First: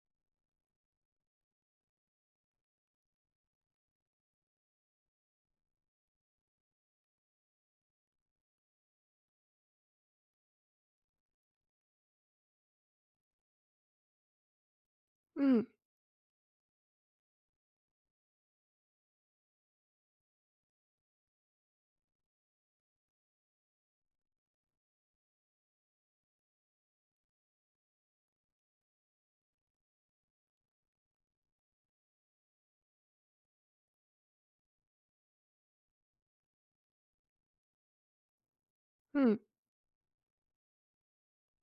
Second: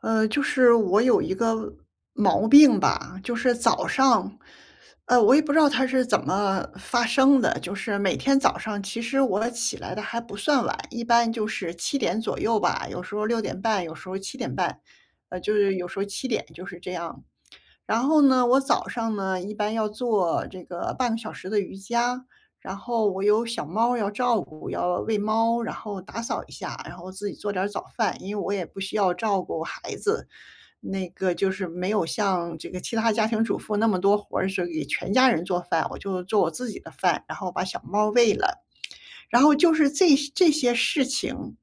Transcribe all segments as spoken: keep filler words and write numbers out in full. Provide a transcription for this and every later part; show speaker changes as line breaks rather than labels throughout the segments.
呃，就是我有一个毛病吧，就是早上，呃，我也不知道它是怎么发生的，就是每天早上其实我起来的还不算晚，一般就是七点左右吧，有时候六点半，有时候七点半，呃，就
嗯
是有时候七点，就是这样。然后呢，我早上呢，一般要做这个半个小时的瑜伽，然后我有小猫要照顾，要喂猫，然后打扫一下，然后自己做点儿早饭，因为我也不需要照顾孩子，那个就是没有像这个其他家庭主妇那么多活儿，是给全家人做饭，我就做我自己的饭，然后把小猫喂了，
嗯
然后就是这这些事情，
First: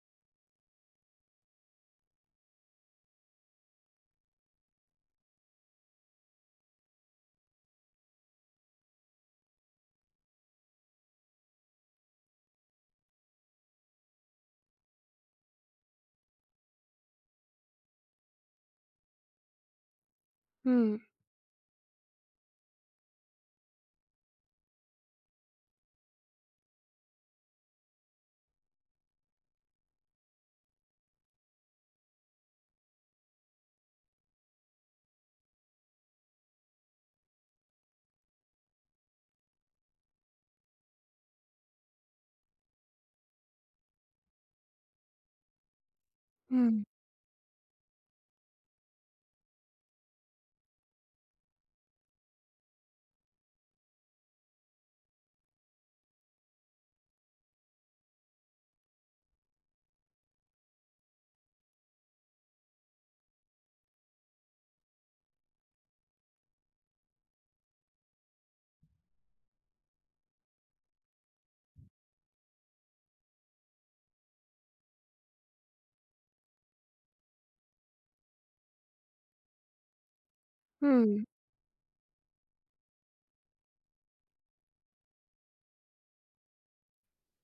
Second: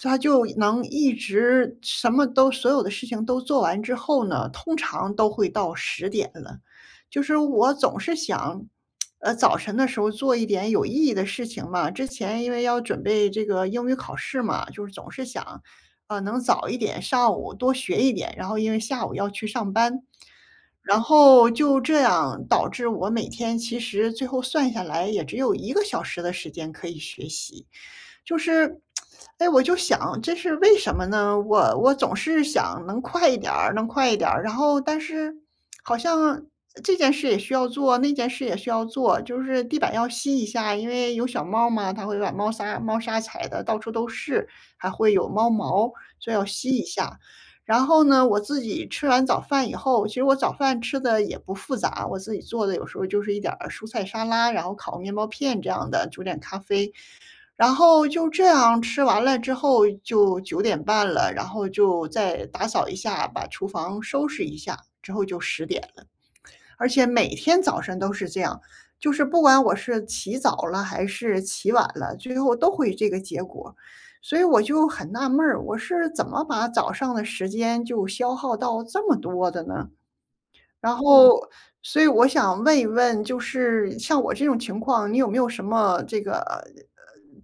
他就能一直什么都所有的事情都做完之后呢，通常都会到十点了。就是我总是想，呃，早晨的时候做一点有意义的事情嘛，之前因为要准备这个英语考试嘛，就是总是想，呃，能早一点，上午多学一点，然后因为下午要去上班。然
嗯
后就这样导致我每天其实最后算下来也只有一个小时的时间可以学习。就是，哎，我就想这是为什么呢？我我总是想能快一点儿，能快一点儿，然后但是好像这件事也需要做，那件事也需要做，就是地板要吸一下，因为有小猫嘛，它会把猫砂猫砂踩的到处都是，还会有猫毛，所以要吸一
嗯
下。然后呢，我自己吃完早饭以后，其实我早饭吃的也不复杂，我自己做的有时候就是一点儿蔬菜沙拉，然后烤面包片这样的，煮点咖啡。然后就这样吃完了之后就九点半了，然后就再打扫一下，把厨房收拾一下，之后就十点了。而且每天早晨都是这样，就是不管我是起早了还是起晚了，最后都会这个结果。所以我就很纳闷儿，我是怎么把早上的时间就消耗到这么多的呢？然
嗯
后，所以我想问一问，就是像我这种情况，你有没有什么这个呃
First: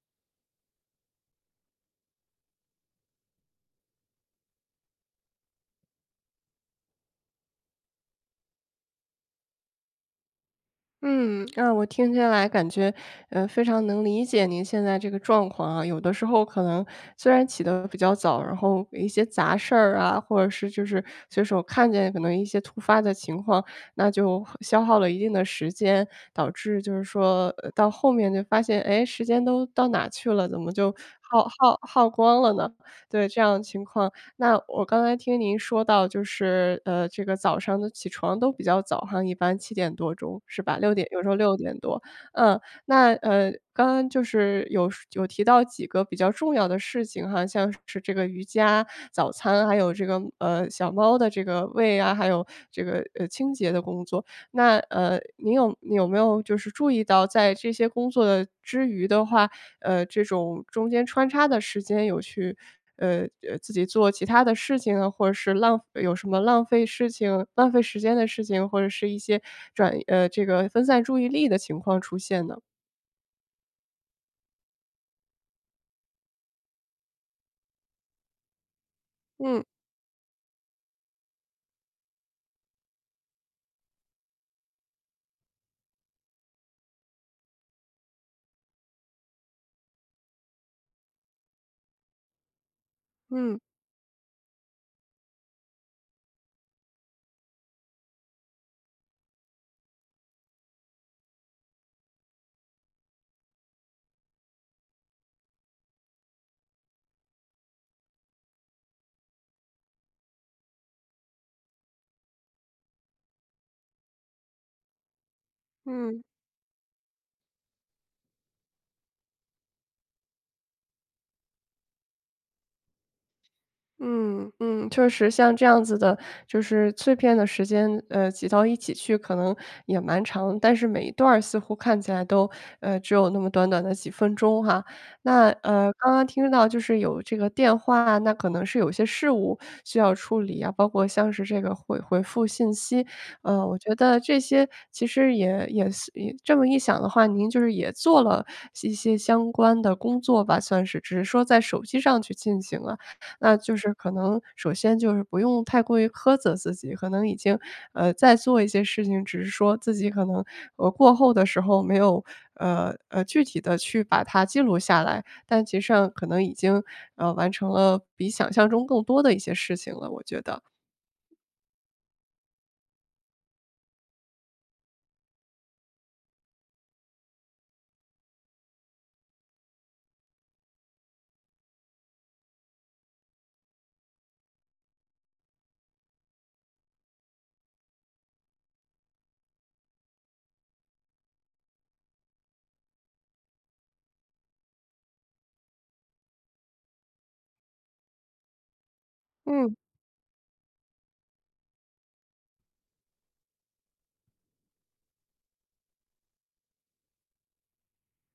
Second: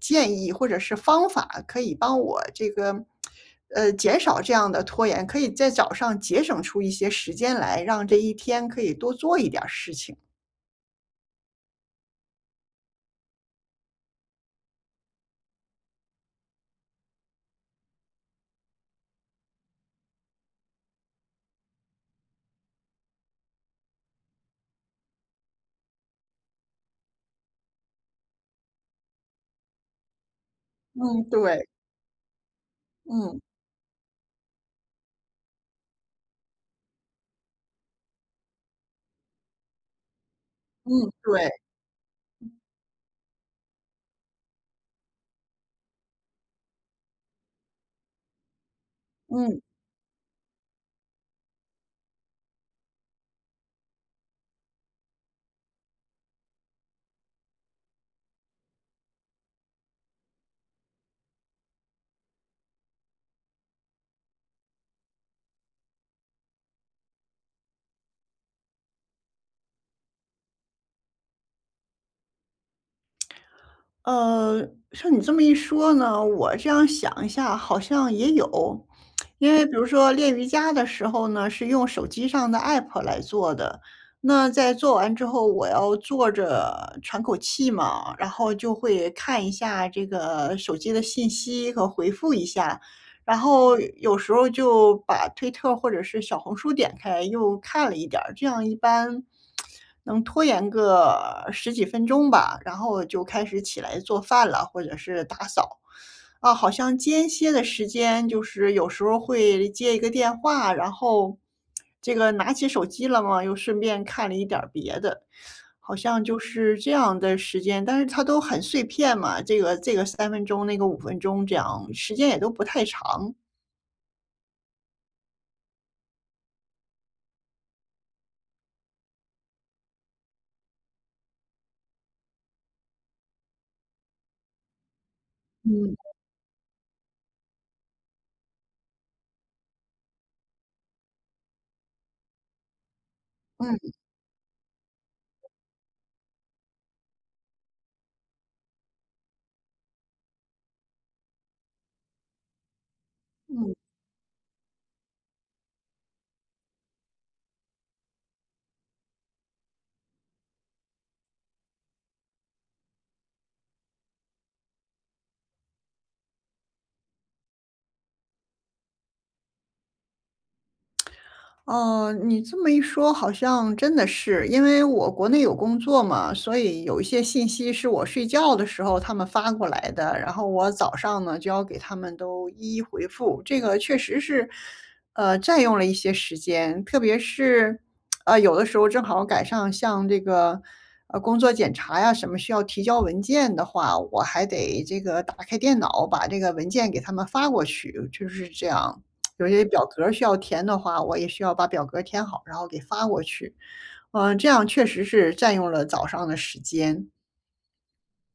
建议或者是方法，可以帮我这个呃减少这样的拖延，可以在早上节省出一些时间来，让这一天可以多做一点儿事情？
嗯，啊，我听下来感觉，呃，非常能理解您现在这个状况啊。有的时候可能虽然起得比较早，然后一些杂事儿啊，或者是就是随手看见可能一些突发的情况，那就消耗了一定的时间，导致就是说，呃到后面就发现，哎，时间都到哪去了？怎么就
嗯，
耗
对，
耗耗光了呢？对，
嗯
这样的情况那我刚才听您说到，就是呃，这个早上的起床都比较早哈，一般七点多钟是吧？六点，
嗯，
有时候
对，
六点多。嗯，那呃，刚刚就是有有提到几个比较重要的事情哈，像是这个瑜伽、早
嗯。
餐，还有这个呃小猫的这个喂啊，还有这个呃清洁的工作。那呃，您有你有没有就是注意到，在这些工作的之余的话，呃，这种中间穿插的时间有去，呃呃，自己做其他的事情啊，或者是浪有什么浪费事情、浪费时间的事情，或者是一些转呃这个分散注意力的情况出现呢？
呃，像你这么一说呢，我这样想一下，好像也有。因为
嗯
比如说练瑜伽的时候呢，是用手机上的 app 来做的。那在做完之后，我要坐着喘口气嘛，然后就会看一下这个手机的信息和回复一下，然
嗯
后有时候就把推特或者是小红书点开，又看了一点儿这样一般能拖延个十几分钟吧，然后就开始起来做饭了，或者是打扫。啊，好像间歇的时间就是有时候会接一个电话，然后这个拿起手机了嘛，又顺便看了一点儿别的，好
嗯。
像就是这样的时间，但是它都很碎片嘛，这个这个三分钟，那个五分钟这样，时间也都不太长。
嗯嗯，确实像这样子的，就是碎片的时间，呃，挤到一起去可能也蛮长，但是每一段儿似乎看起来都，呃，只有那么短短的几分钟哈。那呃，
嗯。
刚刚听到就是有这个电话，那可能是有些事务需要处理啊，包括像是这个回回复信息，呃，我
嗯，
觉得这些其实也也是也这么一想的话，您就是也做了一些相关的工作吧，算是，只是说在手机上去进行了。那
嗯。
就是可能首先就是不用太过于苛责自己，可能已经，呃，在做一些事情，只是说自己可能，呃，过后的时候没有，呃，呃，具体的去把它记录下来，但其实上可能已经，呃，完成了比想象中更多的一些事情了，我觉得。
哦，你这么一说，好像真的是，因为我国内有工作嘛，所以有一些信息是我睡觉的时候他们发过来的，然后我早上呢就要给他们都一一回复。这个确实是，呃，占用了一些时间，特别是，呃，有的时候正好赶上像这个，呃，工作检查呀什么需要提交文件的话，我还得这个打开电脑把这个文件给他们发过去，就是这样。有些
嗯。
表格儿需要填的话，我也需要把表格儿填好，然后给发过去。嗯，这样确实是占用了早上的时间。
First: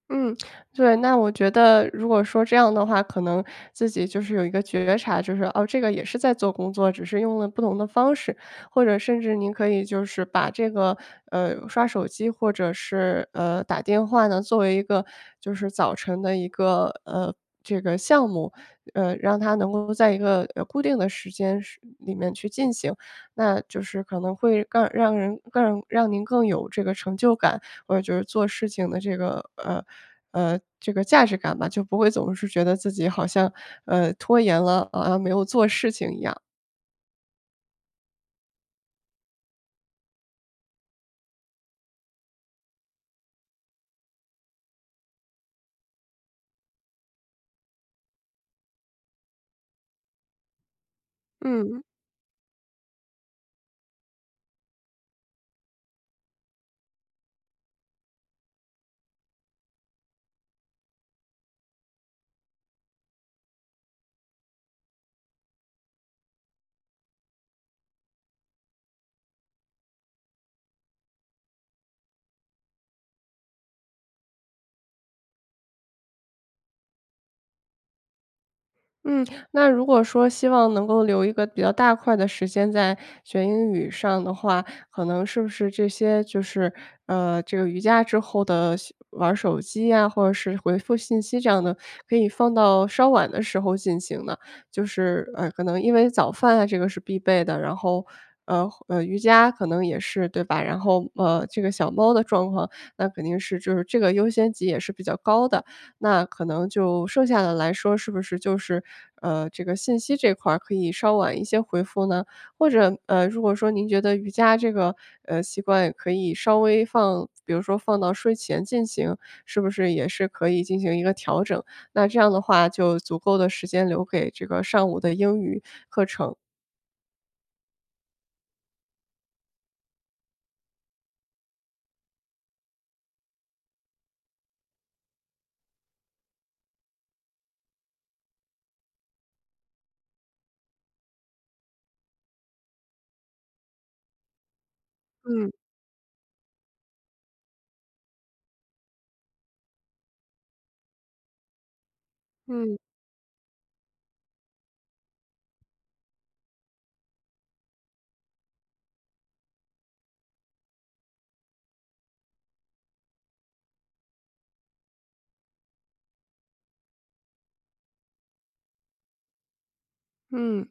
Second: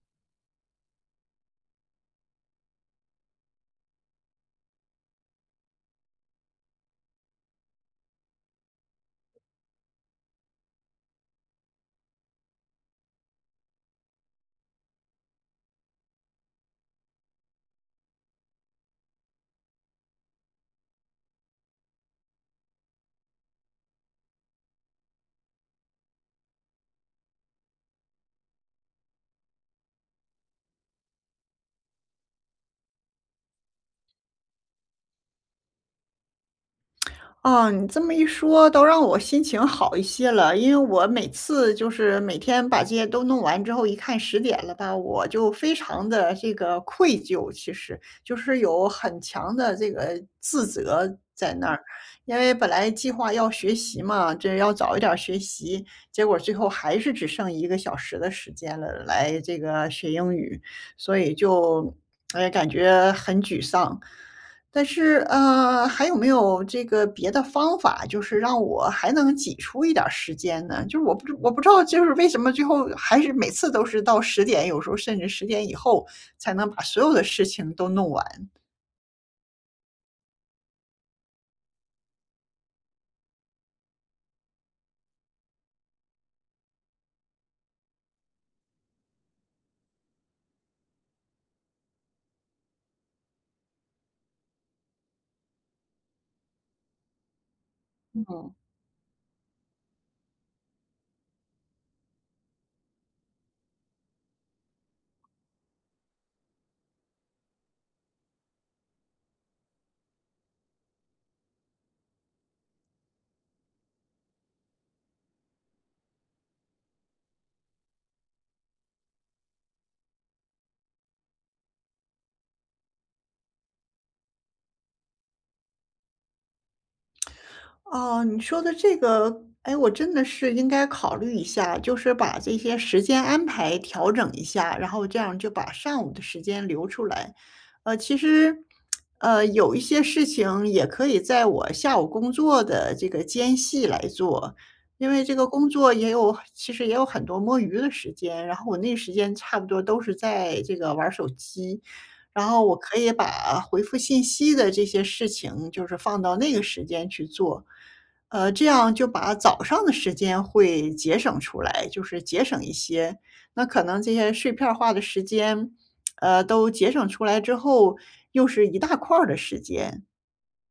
嗯，对，那我觉得如果说这样的话，可能自己就是有一个觉察，就是哦，这个也是在做工作，只是用了不同的方式，或者甚至您可以就是把这个呃刷手机或者是呃打电话呢，作为一个就是早晨的一个呃这个项目，呃，让它能够在一个呃固定的时间是里面去进行，那就是可能会更让人更让您更有这个成就感。或者就是做事情的这个呃呃这个价值感吧，就不会总是觉得自己好像呃拖延了好像没有做事情一样。
哦，你这么一说，倒让我心情好一些了。因为我每次就是每天把这些都弄完之后，一看十点了吧，我就非常的这个愧疚，其实就是有很强的这个自责在那
嗯。
儿。因为本来计划要学习嘛，这要早一点儿学习，结果最后还是只剩一个小时的时间了，来这个学英语，所以就哎感觉很沮丧。但是，呃，还有没有这个别的方法，就是让我还能挤出一点儿时间呢？就是我不知我不知道，就是为什么最后还是每次都是到十点，有时候甚至十点以后才能把所有的事情都弄完。
嗯，那如果说希望能够留一个比较大块的时间在学英语上的话，可能是不是这些就是，呃，这个瑜伽之后的西玩儿手机呀，或者是回复信息这样的，可以放到稍晚的时候进行呢？就是，呃，可能因为早饭啊，这个是必备的，然后，
嗯嗯。
呃呃，瑜伽可能也是，对吧？然后，呃，这个小猫的状况，那肯定是就是这个优先级也是比较高的。那可能就剩下的来说，是不是就是，呃，这个信息这块儿可以稍晚一些回复呢？或者，呃，如果说您觉得瑜伽这个，呃，习惯也可以稍微放比如说放到睡前进行，是不是也是可以进行一个调整？那这样的话就足够的时间留给这个上午的英语课程。
哦，你说的这个，哎，我真的是应该考虑一下，就是把这些时间安排调整一下，然后这样就把上午的时间留出来。呃，其实，呃，有一些事情也可以在我下午工作的这个间隙来做，因为这个
嗯。
工作也有，其实也有很多摸鱼的时间，然后我那时间差不多都是在这个玩儿手机。然后我
嗯
可以把回复信息的这些事情，就是放到那个时间去做，呃，这样就把早上的时间会节省出来，就是节省一些。那可能这些碎片儿化的时间，呃，都节省出来之后，又是一大块儿的时间。
嗯。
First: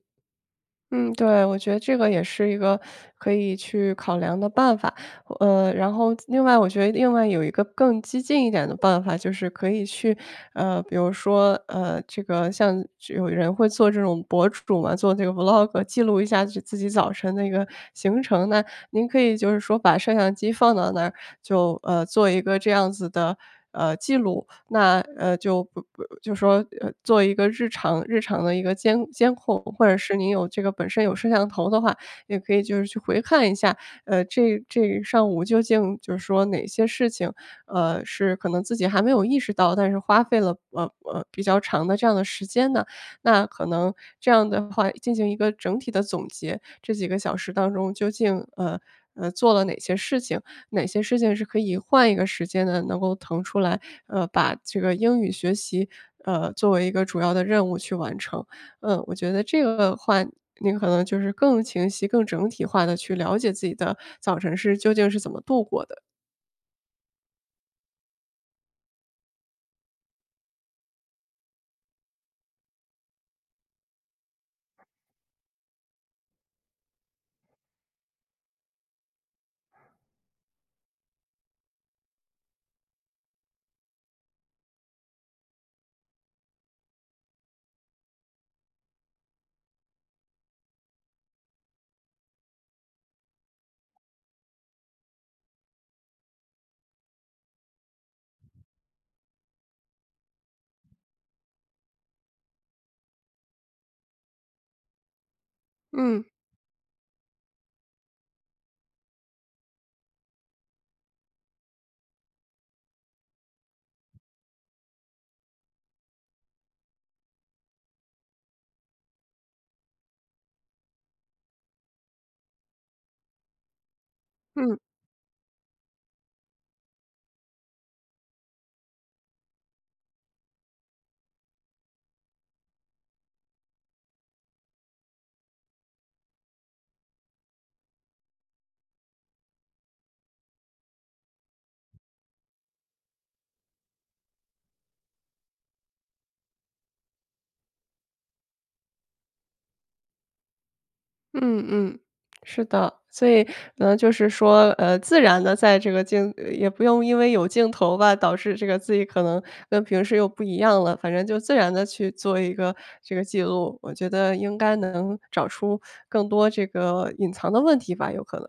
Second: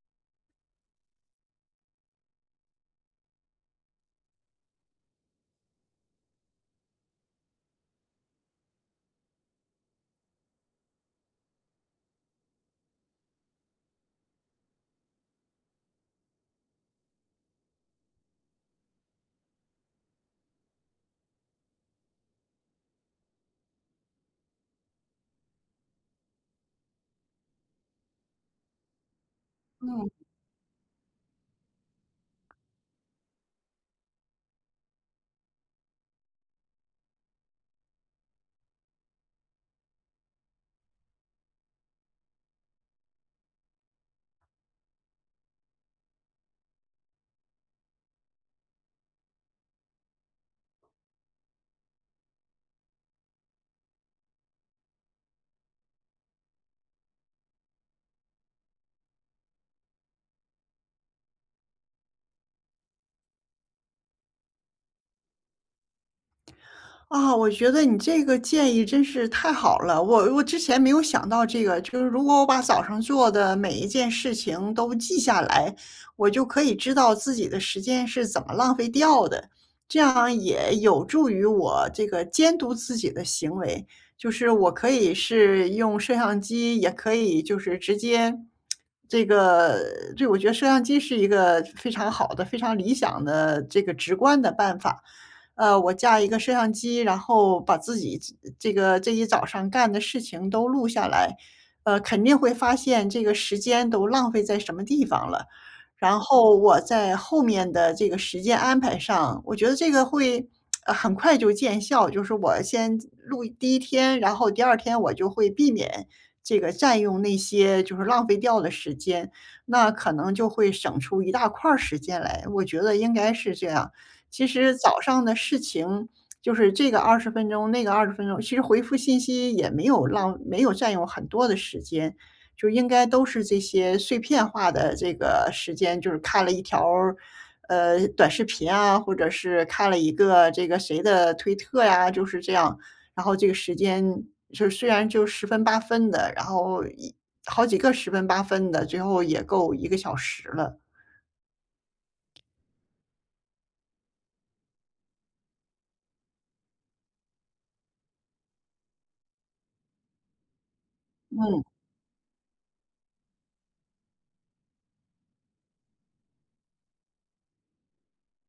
嗯，对，我觉得这个也是一个可以去考量的办法。呃，然后另外我觉得另外有一个更激进一点的办法，就是可以去，呃，比如说，呃，这个像有人会做这种博主嘛，做这个 vlog,记录一下自自己早晨的一个行程。那您可以就是说把摄像机放到那儿，就，呃，做一个这样子的，呃，记录。那，呃，就不不就说，呃，做一个日常日常的一个监监控，或者是
嗯。
您有这个本身有摄像头的话，也可以就是去回看一下，呃，这这上午究竟就是说哪些事情，呃，是可能自己还没有意识到，但是花费了呃呃比较长的这样的时间呢？那可能这样的话进行一个整体的总结，这几个小时当中究竟呃呃做了哪些事情，哪些事情是可以换一个时间呢，能够腾出来，呃，把这个英语学习呃作为一个主要的任务去完成。嗯，我觉得这个话，你可能就是更清晰、更整体化的去了解自己的早晨是究竟是怎么度过的。
啊，我觉得你这个建议真是太好了，我我之前没有想到这个，就是如果我把早上做的每一件事情都记下来，我就可以知道自己的时间是怎么浪费掉的，这样也有助于我这个监督自己的行为，就是我可以是用摄像机，也可以就是直接这个，对，我觉得摄像机是一个非常好的、非常理想的这个直观的办法。呃，我架一个摄像机，然后把自己这个这一早上干的事情都录下来，呃，肯定会发现这个时间都浪费在什么地方了。然
嗯，
后我在后面的这个时间安排上，我觉得这个会呃很快就见效，就是我先录第一天，然后第二天我就会避免这个占用那些就是浪费掉的时间，那可能就会省出一大块儿时间来。我觉得应该是这样。其实
嗯，
早上的事情，就是这个二十分钟，那个二十分钟，其实回复信息也没有浪没有占用很多的时间，就应该都是这些碎片化的这个时间，就是看了一条儿呃，短视频啊，或者是看了一个这个谁的推特呀，就是这样。然后这个时间就是虽然就十分八分的，然后一好几个十分八分的，最后也够一个小时了，
嗯嗯，是的。所以可能就是说，呃，自然的在这个镜呃也不用因为有镜头吧，导致这个自己可能跟平时又不一样了，反正就自
嗯。
然的去做一个这个记录，我觉得应该能找出更多这个隐藏的问题吧，有可能。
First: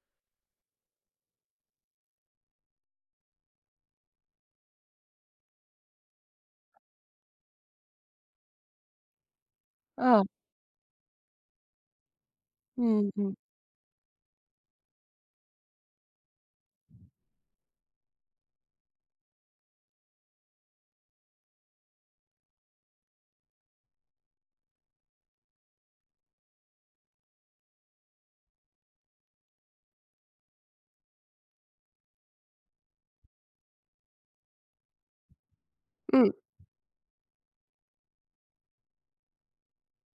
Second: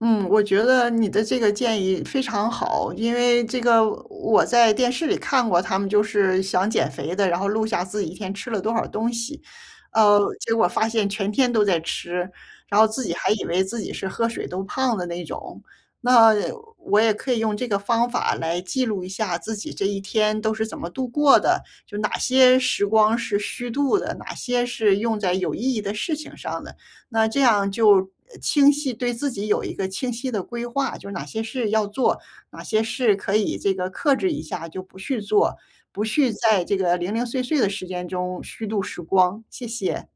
嗯，我觉得你的这个建议非常好，因为这个我在电视里看过，他们就是想减肥的，然后录下自己一天吃了多少东西，呃，
啊，
结果发现全天都在吃，然后自
嗯
己还
嗯，
以为自己是喝水都胖的那种。那我也可以用这个方法来记录一下自己这一天都是怎么度过的，就哪些时光是虚度的，哪些是用在有意义的事情上的。那这样就清晰对自己有一个清晰的规划，就是哪些事要做，哪些事可以这个克制一下就不去做，不去
嗯。
在这个零零碎碎的时间中虚度时光。谢谢。